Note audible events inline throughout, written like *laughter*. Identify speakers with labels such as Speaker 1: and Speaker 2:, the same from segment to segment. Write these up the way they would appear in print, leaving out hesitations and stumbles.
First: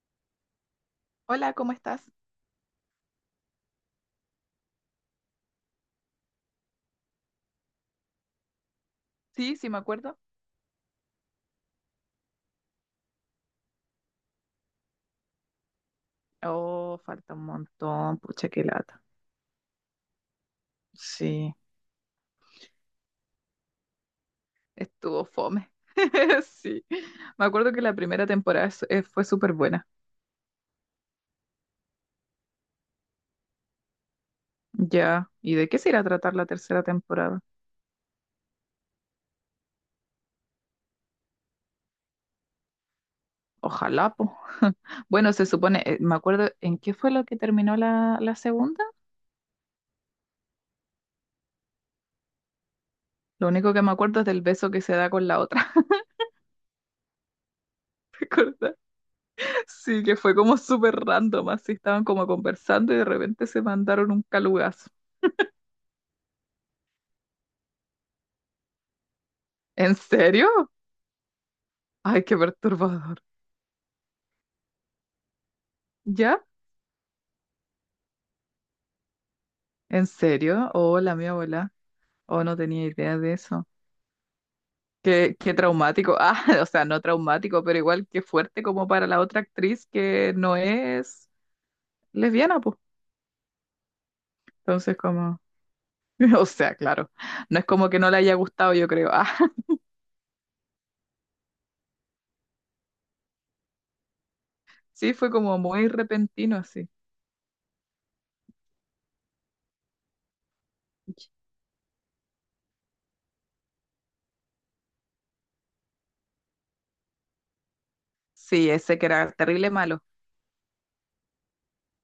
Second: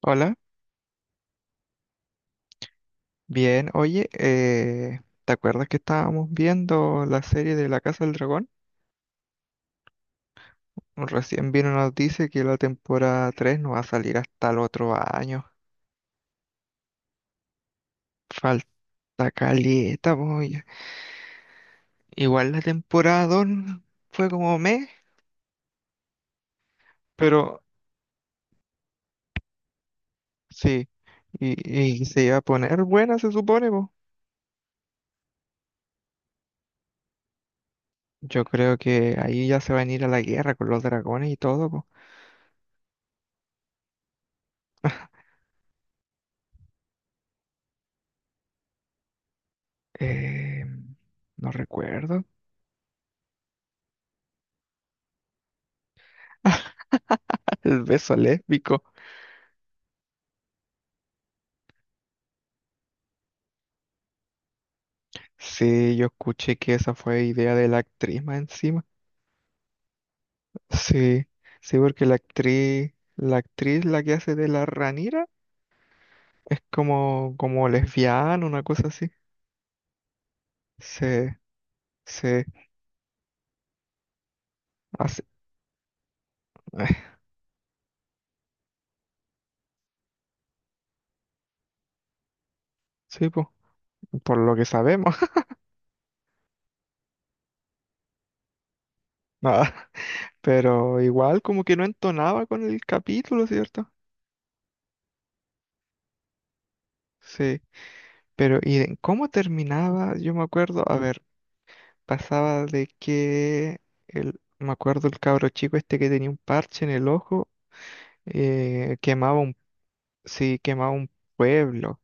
Speaker 1: Hola,
Speaker 2: Hola, ¿cómo estás?
Speaker 1: bien, oye, ¿te acuerdas que estábamos viendo la serie de La Casa del Dragón?
Speaker 2: Sí, sí me acuerdo.
Speaker 1: Recién vino nos dice que la temporada 3 no va a salir hasta el otro año.
Speaker 2: Oh, falta un montón, pucha, qué lata.
Speaker 1: Falta caleta, voy.
Speaker 2: Sí,
Speaker 1: Igual la temporada 2 fue como mes,
Speaker 2: estuvo fome. *laughs* Sí, me
Speaker 1: pero
Speaker 2: acuerdo que la primera temporada fue súper buena.
Speaker 1: sí, y se iba a poner buena, se supone, po.
Speaker 2: Ya, ¿y de qué se irá a tratar la tercera temporada?
Speaker 1: Yo creo que ahí ya se van a ir a la guerra con los dragones y todo, po.
Speaker 2: Ojalá, po. *laughs* Bueno, se supone, me acuerdo, ¿en qué fue lo que terminó la segunda?
Speaker 1: Eh, no recuerdo.
Speaker 2: Lo único que me acuerdo es del beso que se da con la otra,
Speaker 1: *laughs* El beso
Speaker 2: *laughs* ¿recuerdas?
Speaker 1: lésbico.
Speaker 2: Sí, que fue como súper random, así estaban como conversando y de repente se mandaron un calugazo.
Speaker 1: Sí, yo escuché que esa fue idea de la actriz más encima.
Speaker 2: ¿En serio?
Speaker 1: Sí, sí, porque la
Speaker 2: Ay, qué
Speaker 1: actriz,
Speaker 2: perturbador.
Speaker 1: la actriz la que hace de la Ranira
Speaker 2: ¿Ya?
Speaker 1: es como, como lesbiana, una cosa así.
Speaker 2: ¿En serio? Hola, mi
Speaker 1: Sí,
Speaker 2: abuela. Oh,
Speaker 1: sí,
Speaker 2: no tenía idea de eso.
Speaker 1: así.
Speaker 2: Qué, qué traumático. *laughs* Ah, o sea, no
Speaker 1: *sighs*
Speaker 2: traumático, pero igual qué fuerte como para la otra actriz que no es lesbiana, pues.
Speaker 1: Sí, po, por lo que
Speaker 2: Entonces,
Speaker 1: sabemos.
Speaker 2: como,
Speaker 1: *laughs*
Speaker 2: *laughs* o sea, claro, no es como que no le haya gustado, yo creo. Ah,
Speaker 1: Nada. Pero igual como que no entonaba con el capítulo, ¿cierto?
Speaker 2: *laughs* sí, fue como muy repentino, así.
Speaker 1: Sí. Pero, ¿y en cómo terminaba? Yo me acuerdo, a ver, pasaba de que el, me acuerdo el cabro chico este que tenía un parche en el ojo.
Speaker 2: Sí, ese que era
Speaker 1: Quemaba un,
Speaker 2: terrible malo.
Speaker 1: sí, quemaba un pueblo.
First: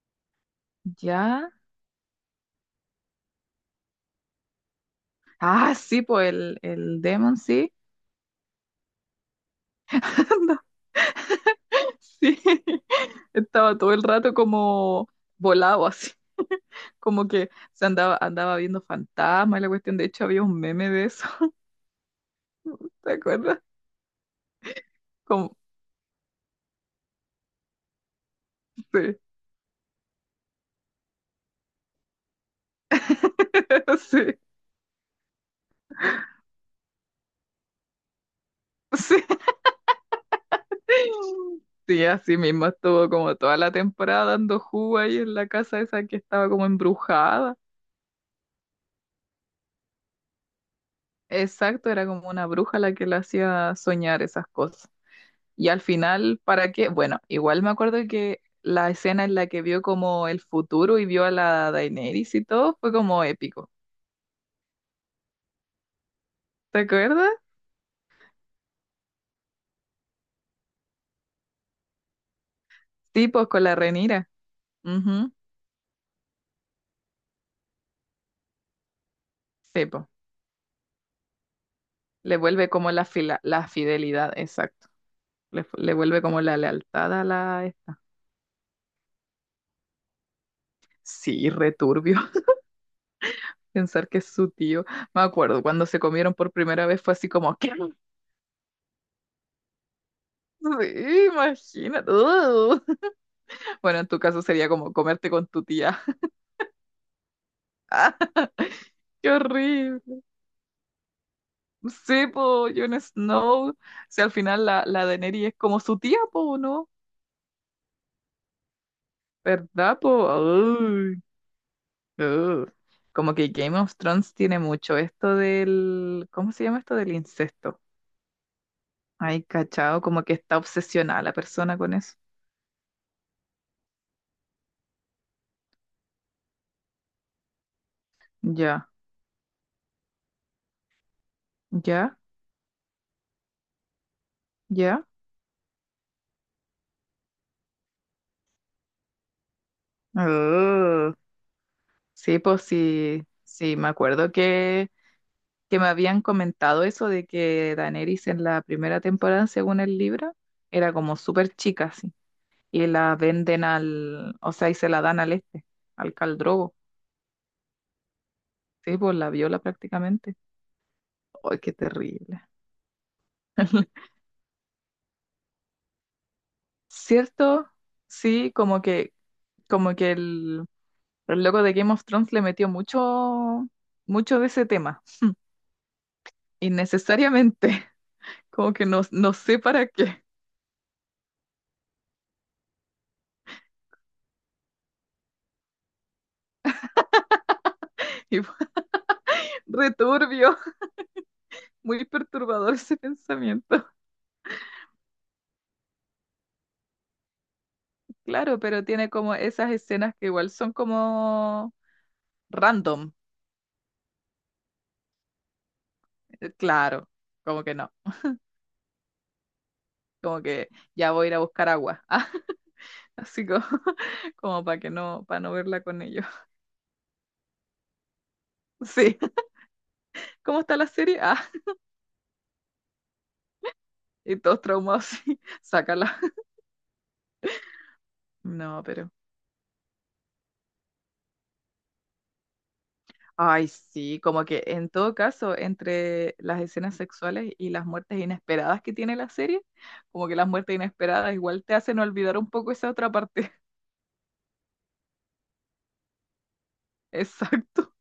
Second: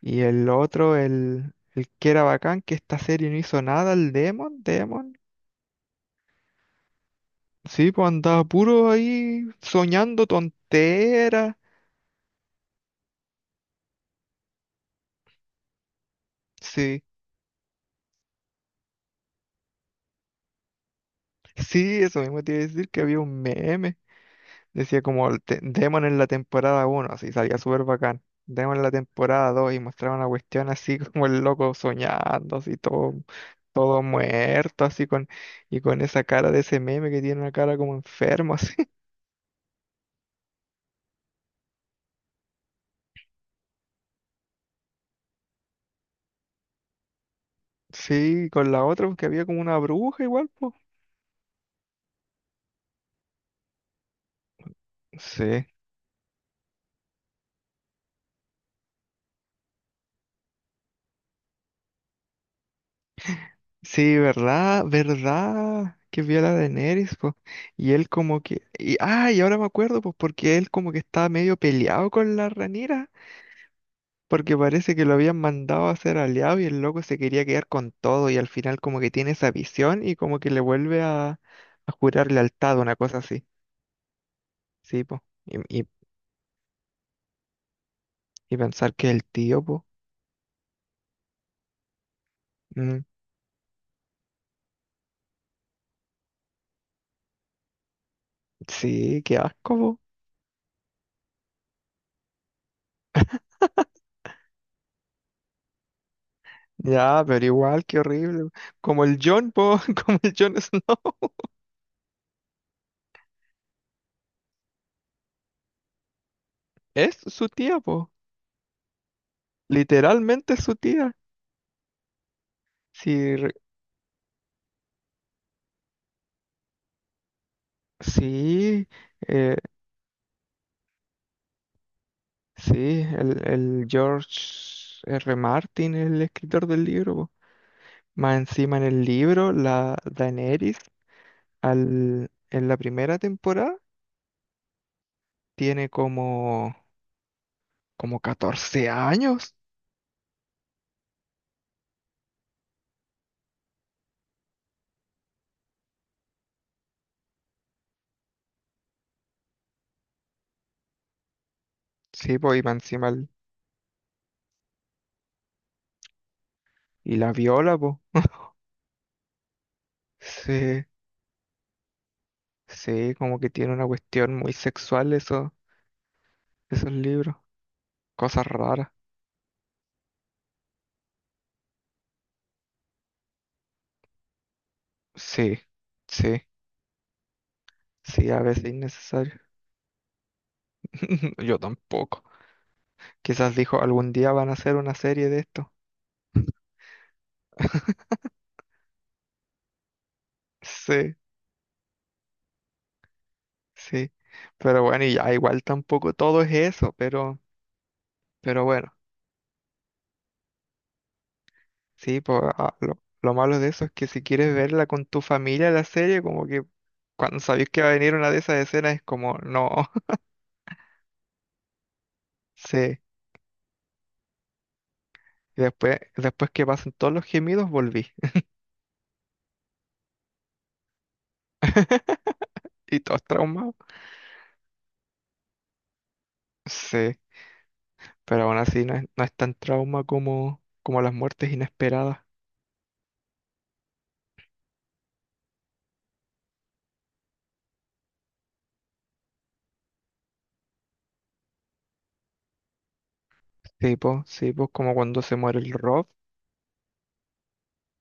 Speaker 1: Y el otro,
Speaker 2: ¿Ya?
Speaker 1: el que era bacán, que esta serie no hizo nada, el Demon, Demon.
Speaker 2: Ah, sí, pues el Demon, sí.
Speaker 1: Sí, pues andaba puro ahí soñando
Speaker 2: *laughs*
Speaker 1: tonteras.
Speaker 2: Sí. Estaba todo el rato como volado *laughs* así,
Speaker 1: Sí,
Speaker 2: como que se andaba, andaba viendo fantasmas y la cuestión. De hecho, había un meme de eso,
Speaker 1: *laughs* sí, eso mismo te iba a decir
Speaker 2: *laughs*
Speaker 1: que
Speaker 2: ¿te
Speaker 1: había un
Speaker 2: acuerdas?
Speaker 1: meme. Decía como el
Speaker 2: Como,
Speaker 1: Demon en la temporada uno así salía súper bacán. Demon en la
Speaker 2: sí,
Speaker 1: temporada 2 y mostraban la cuestión así *laughs* como el loco soñando, así todo,
Speaker 2: *laughs*
Speaker 1: todo
Speaker 2: sí,
Speaker 1: muerto, así con, y con esa cara de ese meme que tiene una cara como enfermo, así. *laughs*
Speaker 2: sí. Sí, así mismo estuvo como toda la temporada dando jugo ahí en la casa esa que estaba como embrujada.
Speaker 1: Sí, con la otra, porque había como una bruja igual, pues.
Speaker 2: Exacto, era como una bruja la que le hacía soñar esas cosas.
Speaker 1: Sí.
Speaker 2: Y al final, ¿para qué? Bueno, igual me acuerdo que la escena en la que vio como el futuro y vio a la Daenerys y todo fue como épico.
Speaker 1: Sí, verdad, verdad, que vio a la
Speaker 2: ¿Te
Speaker 1: Daenerys,
Speaker 2: acuerdas?
Speaker 1: pues. Y él como que, y, ah, y ahora me acuerdo, pues, porque él como que estaba medio peleado con la Ranira.
Speaker 2: Sí, pues con la Renira.
Speaker 1: Porque parece que lo
Speaker 2: Ujú.
Speaker 1: habían mandado a ser aliado y el loco se quería quedar con todo y al final como que tiene esa
Speaker 2: Sí,
Speaker 1: visión
Speaker 2: pues.
Speaker 1: y como que le vuelve a jurar
Speaker 2: Le vuelve
Speaker 1: lealtad,
Speaker 2: como
Speaker 1: una
Speaker 2: la
Speaker 1: cosa
Speaker 2: fila,
Speaker 1: así.
Speaker 2: la fidelidad, exacto.
Speaker 1: Sí, po. Y,
Speaker 2: Le, le vuelve como la lealtad a la esta.
Speaker 1: y pensar que el tío, po.
Speaker 2: Sí, returbio. *laughs*
Speaker 1: Mm,
Speaker 2: Pensar que es su tío. Me acuerdo, cuando se comieron por primera vez fue así como, ¿qué?
Speaker 1: sí, qué asco, po.
Speaker 2: Sí, imagínate. *laughs* Bueno, en tu caso sería como comerte con tu tía.
Speaker 1: Ya, pero igual, qué
Speaker 2: *laughs*
Speaker 1: horrible. Como el
Speaker 2: ¡Qué
Speaker 1: John, po. *laughs* Como
Speaker 2: horrible!
Speaker 1: el John Snow. *laughs*
Speaker 2: Sí, po, Jon Snow. Si al final la Daenerys es como su tía, po, ¿no?
Speaker 1: Es su tía, po.
Speaker 2: ¿Verdad, po?
Speaker 1: Literalmente es su tía.
Speaker 2: Ay, ugh. Como
Speaker 1: Sí,
Speaker 2: que Game of Thrones tiene mucho esto del... ¿Cómo se llama esto del incesto?
Speaker 1: sí,
Speaker 2: Ay,
Speaker 1: eh,
Speaker 2: cachao, como que está obsesionada la persona con eso.
Speaker 1: sí, el George R. Martin, el escritor del libro, po. Más encima en
Speaker 2: Ya,
Speaker 1: el libro, la Daenerys,
Speaker 2: ya,
Speaker 1: al, en la primera temporada,
Speaker 2: ya.
Speaker 1: tiene como, como 14 años.
Speaker 2: Ugh. Sí, pues sí, sí, me acuerdo que me habían comentado eso de que Daenerys en la primera temporada, según el libro, era como súper chica,
Speaker 1: Sí, pues, y más
Speaker 2: y
Speaker 1: encima
Speaker 2: la venden al, o sea, y se la dan al este, al Caldrogo.
Speaker 1: y la viola, pues.
Speaker 2: Sí, pues la viola prácticamente.
Speaker 1: Sí,
Speaker 2: ¡Ay, qué terrible!
Speaker 1: sí, como que tiene una cuestión muy sexual eso, esos libros.
Speaker 2: ¿Cierto?
Speaker 1: Cosas
Speaker 2: Sí,
Speaker 1: raras.
Speaker 2: como que el loco de Game of Thrones le metió mucho, mucho de ese tema,
Speaker 1: Sí, sí,
Speaker 2: innecesariamente. *laughs*
Speaker 1: sí, a veces
Speaker 2: Como que no, no
Speaker 1: innecesario.
Speaker 2: sé para qué.
Speaker 1: *laughs* Yo tampoco. Quizás dijo, algún día van a hacer una serie de esto. *laughs*
Speaker 2: *laughs* Y fue re
Speaker 1: Sí,
Speaker 2: muy perturbador ese pensamiento.
Speaker 1: sí. Pero bueno, y ya igual tampoco todo es eso, pero
Speaker 2: Claro,
Speaker 1: Pero
Speaker 2: pero
Speaker 1: bueno,
Speaker 2: tiene como esas escenas que igual son como
Speaker 1: sí, pues
Speaker 2: random.
Speaker 1: lo malo de eso es que si quieres verla con tu familia la serie, como que
Speaker 2: Claro,
Speaker 1: cuando
Speaker 2: como
Speaker 1: sabéis
Speaker 2: que
Speaker 1: que va
Speaker 2: no,
Speaker 1: a venir una de esas escenas es como, no, *laughs*
Speaker 2: como que ya voy a ir a buscar agua. Ah, *laughs*
Speaker 1: sí.
Speaker 2: así como, *laughs* como para que no, para no
Speaker 1: Y
Speaker 2: verla
Speaker 1: después,
Speaker 2: con ellos.
Speaker 1: después
Speaker 2: *laughs*
Speaker 1: que pasan todos los gemidos, volví. *laughs*
Speaker 2: Sí, ¿cómo está la serie? Ah,
Speaker 1: Y todos traumados.
Speaker 2: y todos traumados, sí, *laughs* sácala.
Speaker 1: Sí, pero aún
Speaker 2: No,
Speaker 1: así no es,
Speaker 2: pero.
Speaker 1: no es tan trauma como, como las muertes inesperadas.
Speaker 2: Ay, sí, como que en todo caso, entre las escenas sexuales y las muertes inesperadas que tiene la serie, como que las muertes inesperadas igual te hacen olvidar un poco esa otra parte.
Speaker 1: Sí, pues como cuando se muere el Rob.
Speaker 2: *laughs* Exacto.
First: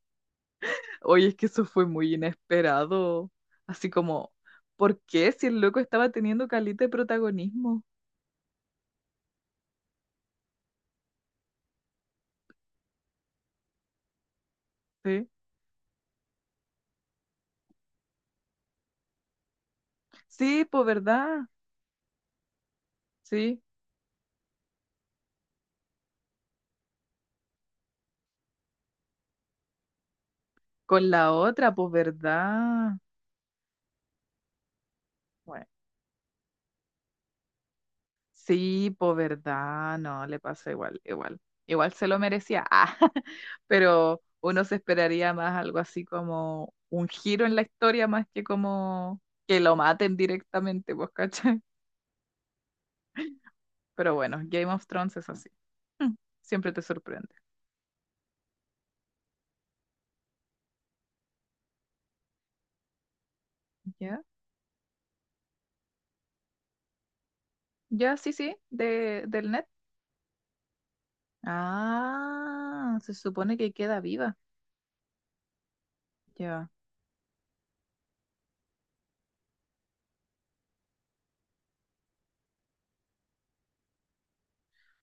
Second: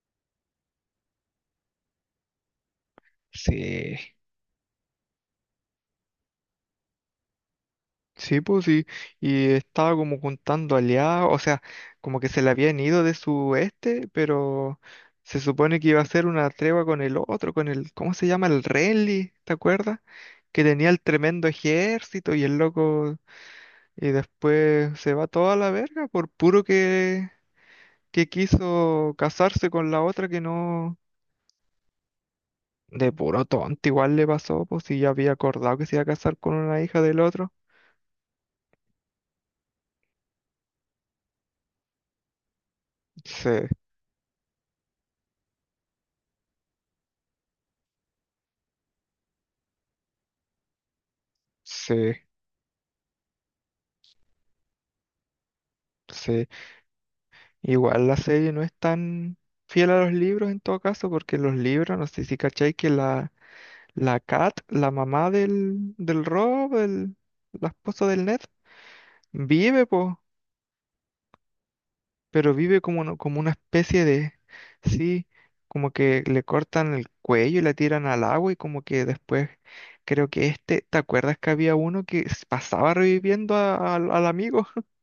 Speaker 2: Oye, es que eso fue muy inesperado. Así
Speaker 1: Sí,
Speaker 2: como, ¿por qué si el loco estaba teniendo calita de protagonismo?
Speaker 1: sí, pues sí, y estaba como juntando aliados, o sea, como que se le habían ido de su este, pero
Speaker 2: Sí.
Speaker 1: se supone que iba a ser una tregua con el otro, con el, ¿cómo se llama? El Renly, ¿te acuerdas? Que
Speaker 2: Sí, pues
Speaker 1: tenía el
Speaker 2: verdad.
Speaker 1: tremendo ejército y el loco,
Speaker 2: Sí.
Speaker 1: y después se va toda la verga por puro que quiso casarse con la otra que no,
Speaker 2: Con la otra, pues verdad.
Speaker 1: de puro tonto, igual le pasó, pues si ya había
Speaker 2: Bueno,
Speaker 1: acordado que se iba a casar con una hija del otro.
Speaker 2: sí, pues verdad. No, le pasó igual, igual. Igual se lo merecía. Ah, *laughs*
Speaker 1: Sí,
Speaker 2: pero uno se esperaría más algo así como un giro en la historia más que como que lo maten directamente, pues, ¿cachai?
Speaker 1: sí,
Speaker 2: Pero bueno, Game of Thrones es así. Mm,
Speaker 1: sí.
Speaker 2: siempre te sorprende.
Speaker 1: Igual la serie no es tan fiel a los libros en todo caso, porque los libros, no sé si cachai que la, la
Speaker 2: ¿Ya?
Speaker 1: Kat, la mamá del, del Rob, la esposa
Speaker 2: Ya,
Speaker 1: del
Speaker 2: sí,
Speaker 1: Ned,
Speaker 2: sí, de, del net.
Speaker 1: vive, po, pero vive
Speaker 2: Ah,
Speaker 1: como,
Speaker 2: se
Speaker 1: como una
Speaker 2: supone que queda
Speaker 1: especie de,
Speaker 2: viva.
Speaker 1: sí, como que le
Speaker 2: Ya.
Speaker 1: cortan el cuello y la tiran al agua y como que después, creo que este, ¿te acuerdas que había uno que pasaba reviviendo al amigo? *laughs*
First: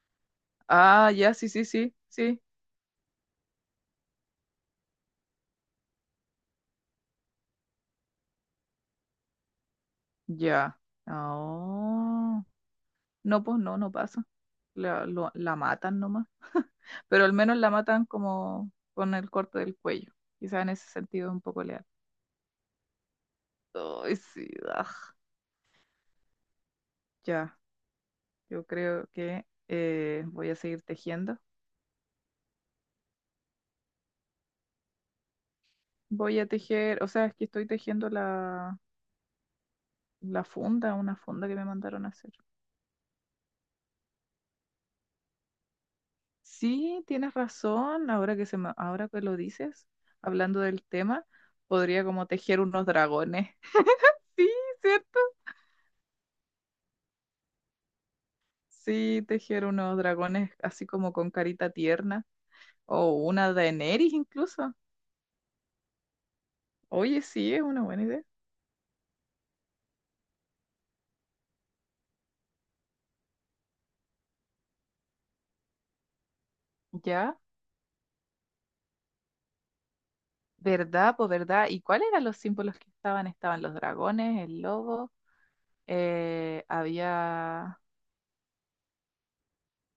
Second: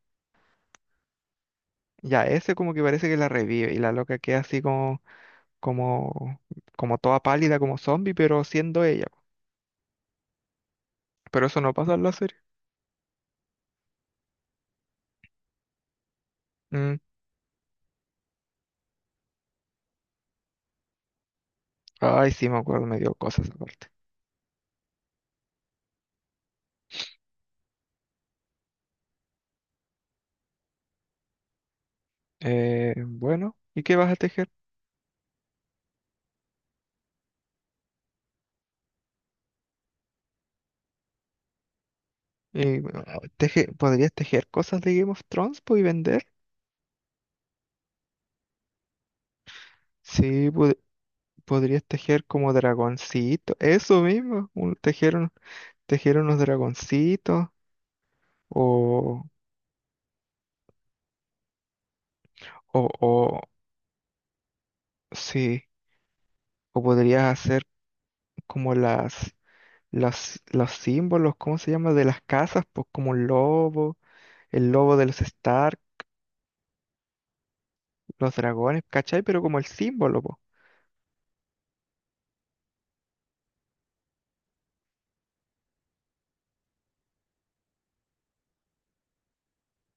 Speaker 2: Ah, ya, sí, sí, sí,
Speaker 1: Ya,
Speaker 2: sí,
Speaker 1: ese como que parece que la revive y la loca queda así como como, como toda pálida, como zombie, pero siendo ella.
Speaker 2: ya.
Speaker 1: Pero eso no pasa en la serie.
Speaker 2: Ah, no, pues no, no pasa. La, la matan nomás. *laughs*
Speaker 1: Mm,
Speaker 2: Pero al menos la matan como con el corte del cuello. Quizás en ese sentido es un poco leal.
Speaker 1: ay, sí, me acuerdo, me dio cosas aparte.
Speaker 2: Ay, sí, aj. Ya, yo creo que voy a seguir tejiendo.
Speaker 1: Bueno, ¿y qué vas a tejer?
Speaker 2: Voy a tejer, o sea, es que estoy tejiendo la, la funda, una funda que me mandaron a hacer.
Speaker 1: Y, bueno, ¿podrías tejer cosas de Game of Thrones po, y vender?
Speaker 2: Sí, tienes razón, ahora que ahora que lo dices,
Speaker 1: Sí,
Speaker 2: hablando del tema,
Speaker 1: podrías
Speaker 2: podría
Speaker 1: tejer
Speaker 2: como
Speaker 1: como
Speaker 2: tejer unos dragones.
Speaker 1: dragoncito, eso
Speaker 2: *laughs* Sí,
Speaker 1: mismo,
Speaker 2: ¿cierto?
Speaker 1: un- tejer unos dragoncitos, o,
Speaker 2: Sí, tejer unos dragones así como con carita tierna o
Speaker 1: o,
Speaker 2: una Daenerys incluso.
Speaker 1: sí, o
Speaker 2: Oye,
Speaker 1: podrías
Speaker 2: sí, es
Speaker 1: hacer
Speaker 2: una buena idea.
Speaker 1: como las los símbolos, ¿cómo se llama? De las casas, pues como un lobo, el lobo de los Stark,
Speaker 2: Ya,
Speaker 1: los dragones, ¿cachai? Pero como el símbolo, pues.
Speaker 2: ¿verdad? Pues verdad. ¿Y cuáles eran los símbolos que estaban? Estaban los dragones, el lobo, había...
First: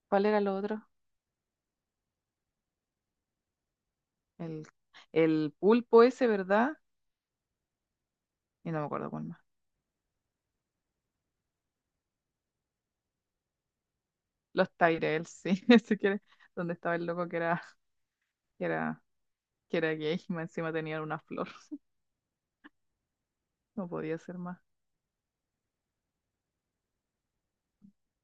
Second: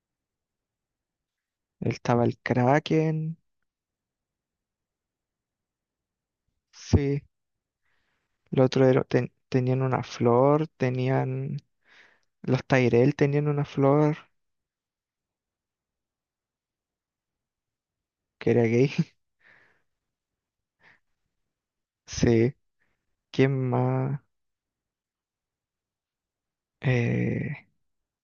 Speaker 2: ¿Cuál era lo otro?
Speaker 1: Estaba el Kraken,
Speaker 2: El, el pulpo ese, ¿verdad?
Speaker 1: sí. El
Speaker 2: Y no
Speaker 1: otro
Speaker 2: me
Speaker 1: era-
Speaker 2: acuerdo cuál más.
Speaker 1: tenían una flor, tenían. Los Tyrell tenían una flor,
Speaker 2: Los Tyrell, sí, *laughs* si quieres, donde estaba el loco que era,
Speaker 1: que era
Speaker 2: que
Speaker 1: gay.
Speaker 2: era,
Speaker 1: *laughs*
Speaker 2: que era gay y más encima tenía una flor.
Speaker 1: Sí. ¿Quién
Speaker 2: No podía
Speaker 1: más?
Speaker 2: ser más.
Speaker 1: Eh,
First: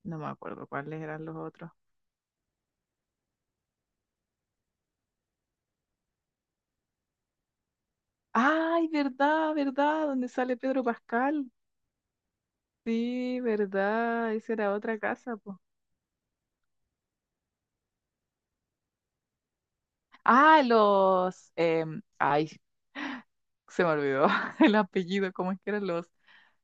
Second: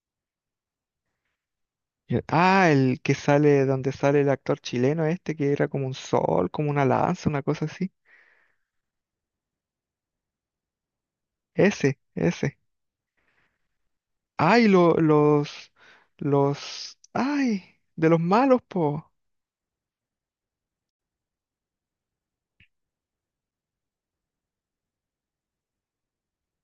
Speaker 2: No me acuerdo cuáles eran los otros.
Speaker 1: ah, el que sale, donde sale el actor chileno este, que era como un sol, como una lanza, una cosa así.
Speaker 2: ¡Ay, verdad, verdad! Donde sale Pedro Pascal.
Speaker 1: Ese, ese.
Speaker 2: Sí, verdad. Esa
Speaker 1: Ay,
Speaker 2: era otra casa, pues.
Speaker 1: los, ay, de los malos, po.
Speaker 2: Ah, los. Ay, se me olvidó *laughs* el apellido. ¿Cómo es que eran los?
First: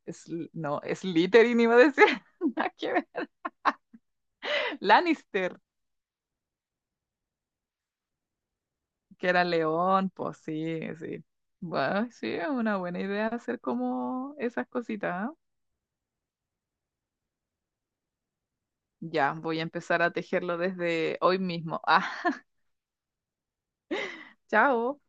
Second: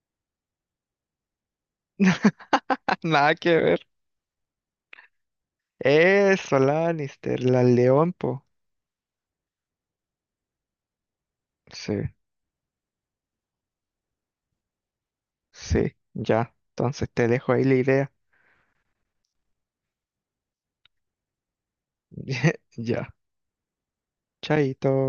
Speaker 2: No, Slytherin iba a decir. *laughs* Nada que
Speaker 1: *laughs*
Speaker 2: ver.
Speaker 1: Nada que ver.
Speaker 2: Lannister.
Speaker 1: Eso, Lannister, la León, po.
Speaker 2: Que era león, pues sí, sí.
Speaker 1: Sí,
Speaker 2: Bueno, sí, es una buena idea hacer como esas cositas. ¿Ah?
Speaker 1: sí, ya. Entonces te dejo ahí la idea.
Speaker 2: Ya, voy a empezar a tejerlo desde hoy mismo. *laughs* Ah,
Speaker 1: *laughs* Ya, chaito.
Speaker 2: chao.